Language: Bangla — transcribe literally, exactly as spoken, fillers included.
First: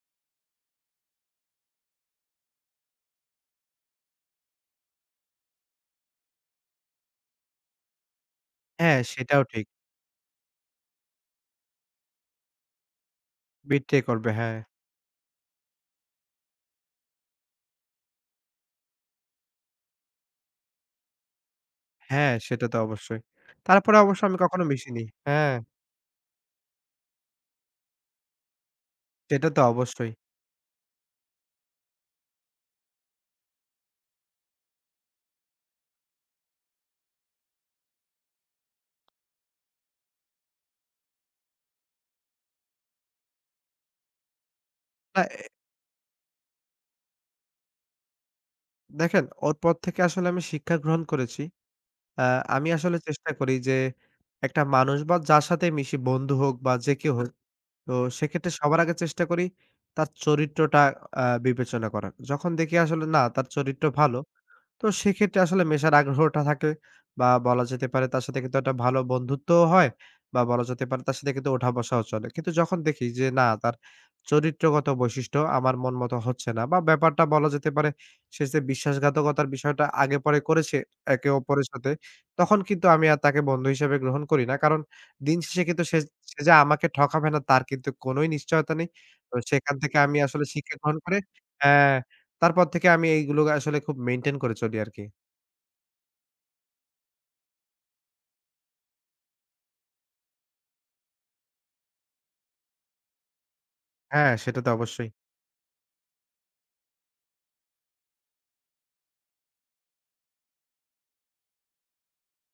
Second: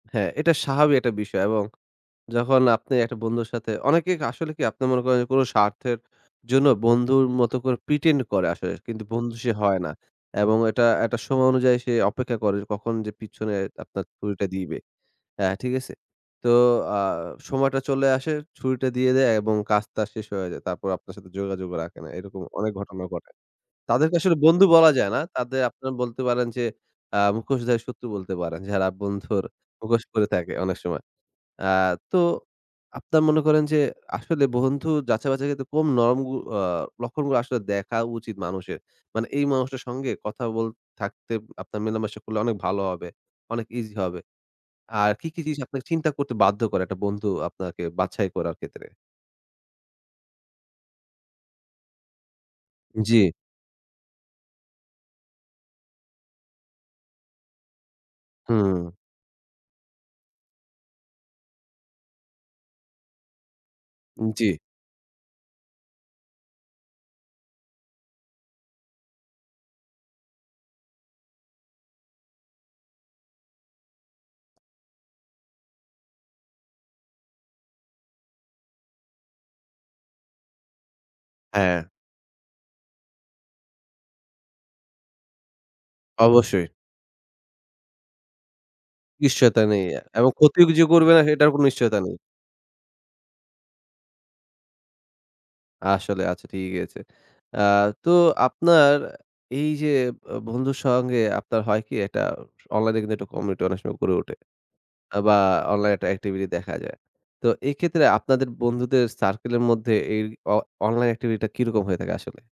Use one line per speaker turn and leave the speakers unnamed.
হ্যাঁ এটা স্বাভাবিক একটা বিষয় এবং যখন আপনি একটা বন্ধুর সাথে, অনেকে ক আসলে কি আপনার মনে করেন, কোন স্বার্থের জন্য বন্ধুর মতো করে pretend করে আসলে
হ্যাঁ
কিন্তু বন্ধু
সেটাও
সে
ঠিক।
হয় না এবং এটা একটা সময় অনুযায়ী সে অপেক্ষা করে কখন যে, পিছনে
betray
আপনার
করবে,
ছুরিটা
হ্যাঁ।
দিবে। অ্যা ঠিক আছে? তো আ সময়টা চলে আসে, ছুরিটা দিয়ে দেয় এবং কাজ তার শেষ হয়ে যায়। তারপর আপনার সাথে যোগাযোগ রাখে না।
হ্যাঁ,
এরকম
সেটা
অনেক
তো
ঘটনা
অবশ্যই।
ঘটে।
তারপরে
তাদেরকে
অবশ্য
আসলে
আমি কখনো
বন্ধু বলা
মিশনি।
যায় না।
হ্যাঁ।
তাদের আপনারা বলতে পারেন যে, অ্যা "মুখোশধারী শত্রু" বলতে পারেন। যারা বন্ধুর
সেটা তো
মুখোশ
অবশ্যই।
করে থাকে অনেক সময়। আ তো আপনার মনে করেন যে, আসলে বন্ধু যাচাই-বাছাই এর ক্ষেত্রে কোন নম আ লক্ষণগুলো আসলে দেখা উচিত মানুষের? মানে এই মানুষটার সঙ্গে কথা বল থাকতে আপনার মেলামেশা করলে অনেক ভালো হবে। অনেক ইজি হবে। আর
আ
কি, কি
এ
জিনিস আপনাকে চিন্তা করতে বাধ্য করে এক টা বন্ধু আপনাকে বাছাই করার ক্ষেত্রে?
দেখেন, ওর পর থেকে আসলে আমি শিক্ষা গ্রহণ করেছি। আ আমি আসলে চেষ্টা
জি।
করি যে, এক টা মানুষ বা যার সাথেই মিশি, বন্ধু হোক বা যে কেউ হোক তো সেক্ষেত্রে সবার
হুম।
আগে চেষ্টা করি, তার চরিত্রটা আ বিবেচনা করার। যখন দেখি আসলে, না তার চরিত্র ভালো।
জি।
তো সেক্ষেত্রে আসলে মেশার আগ্রহটা থাকে বা বলা যেতে পারে তার সাথে কিন্তু একটা ভালো বন্ধুত্বও হয় বা বলা যেতে পারে তার সাথে কিন্তু ওঠা-বসাও চলে। কিন্তু যখন দেখি যে, না তার চরিত্রগত বৈশিষ্ট্য আমার মন মতো হচ্ছে না বা ব্যাপারটা বলা যেতে পারে সে যে বিশ্বাসঘাতকতার বিষয়টা আগে পরে করেছে, একে অপরের
হ্যাঁ।
সাথে তখন কিন্তু আমি আর তাকে বন্ধু হিসেবে গ্রহণ করি না। কারণ দিন শেষে কিন্তু সে সে যে
অবশ্যই।
আমাকে ঠকাবে না তার কিন্তু কোনই নিশ্চয়তা নেই। তো
নিশ্চয়তা
সেখান
নেই
থেকে আমি
এবং
আসলে
ক্ষতিও কি
শিক্ষা
যে
গ্রহণ
করবে
করে
না সেটার কোনো
অ্যা
নিশ্চয়তা নেই।
তারপর থেকে আমি এইগুলো আসলে খুব মেইনটেইন করে চলি আর কি।
আসলে, আচ্ছা ঠিক আছে। আ তো আপনার এই যে আ বন্ধুর সঙ্গে আপনার হয় কি এক টা অনলাইনে কিন্তু এক টা কমিউনিটি অনেক সময় গড়ে
হ্যাঁ
ওঠে।
সেটা তো অবশ্যই।
আ বা অনলাইন একটা এক্টিভিটি দেখা যায়। তো এক্ষেত্রে আপনাদের বন্ধুদের সার্কেল এর মধ্যে এই অ অনলাইন এক্টিভিটিটা কি রকম হয়ে থাকে আসলে?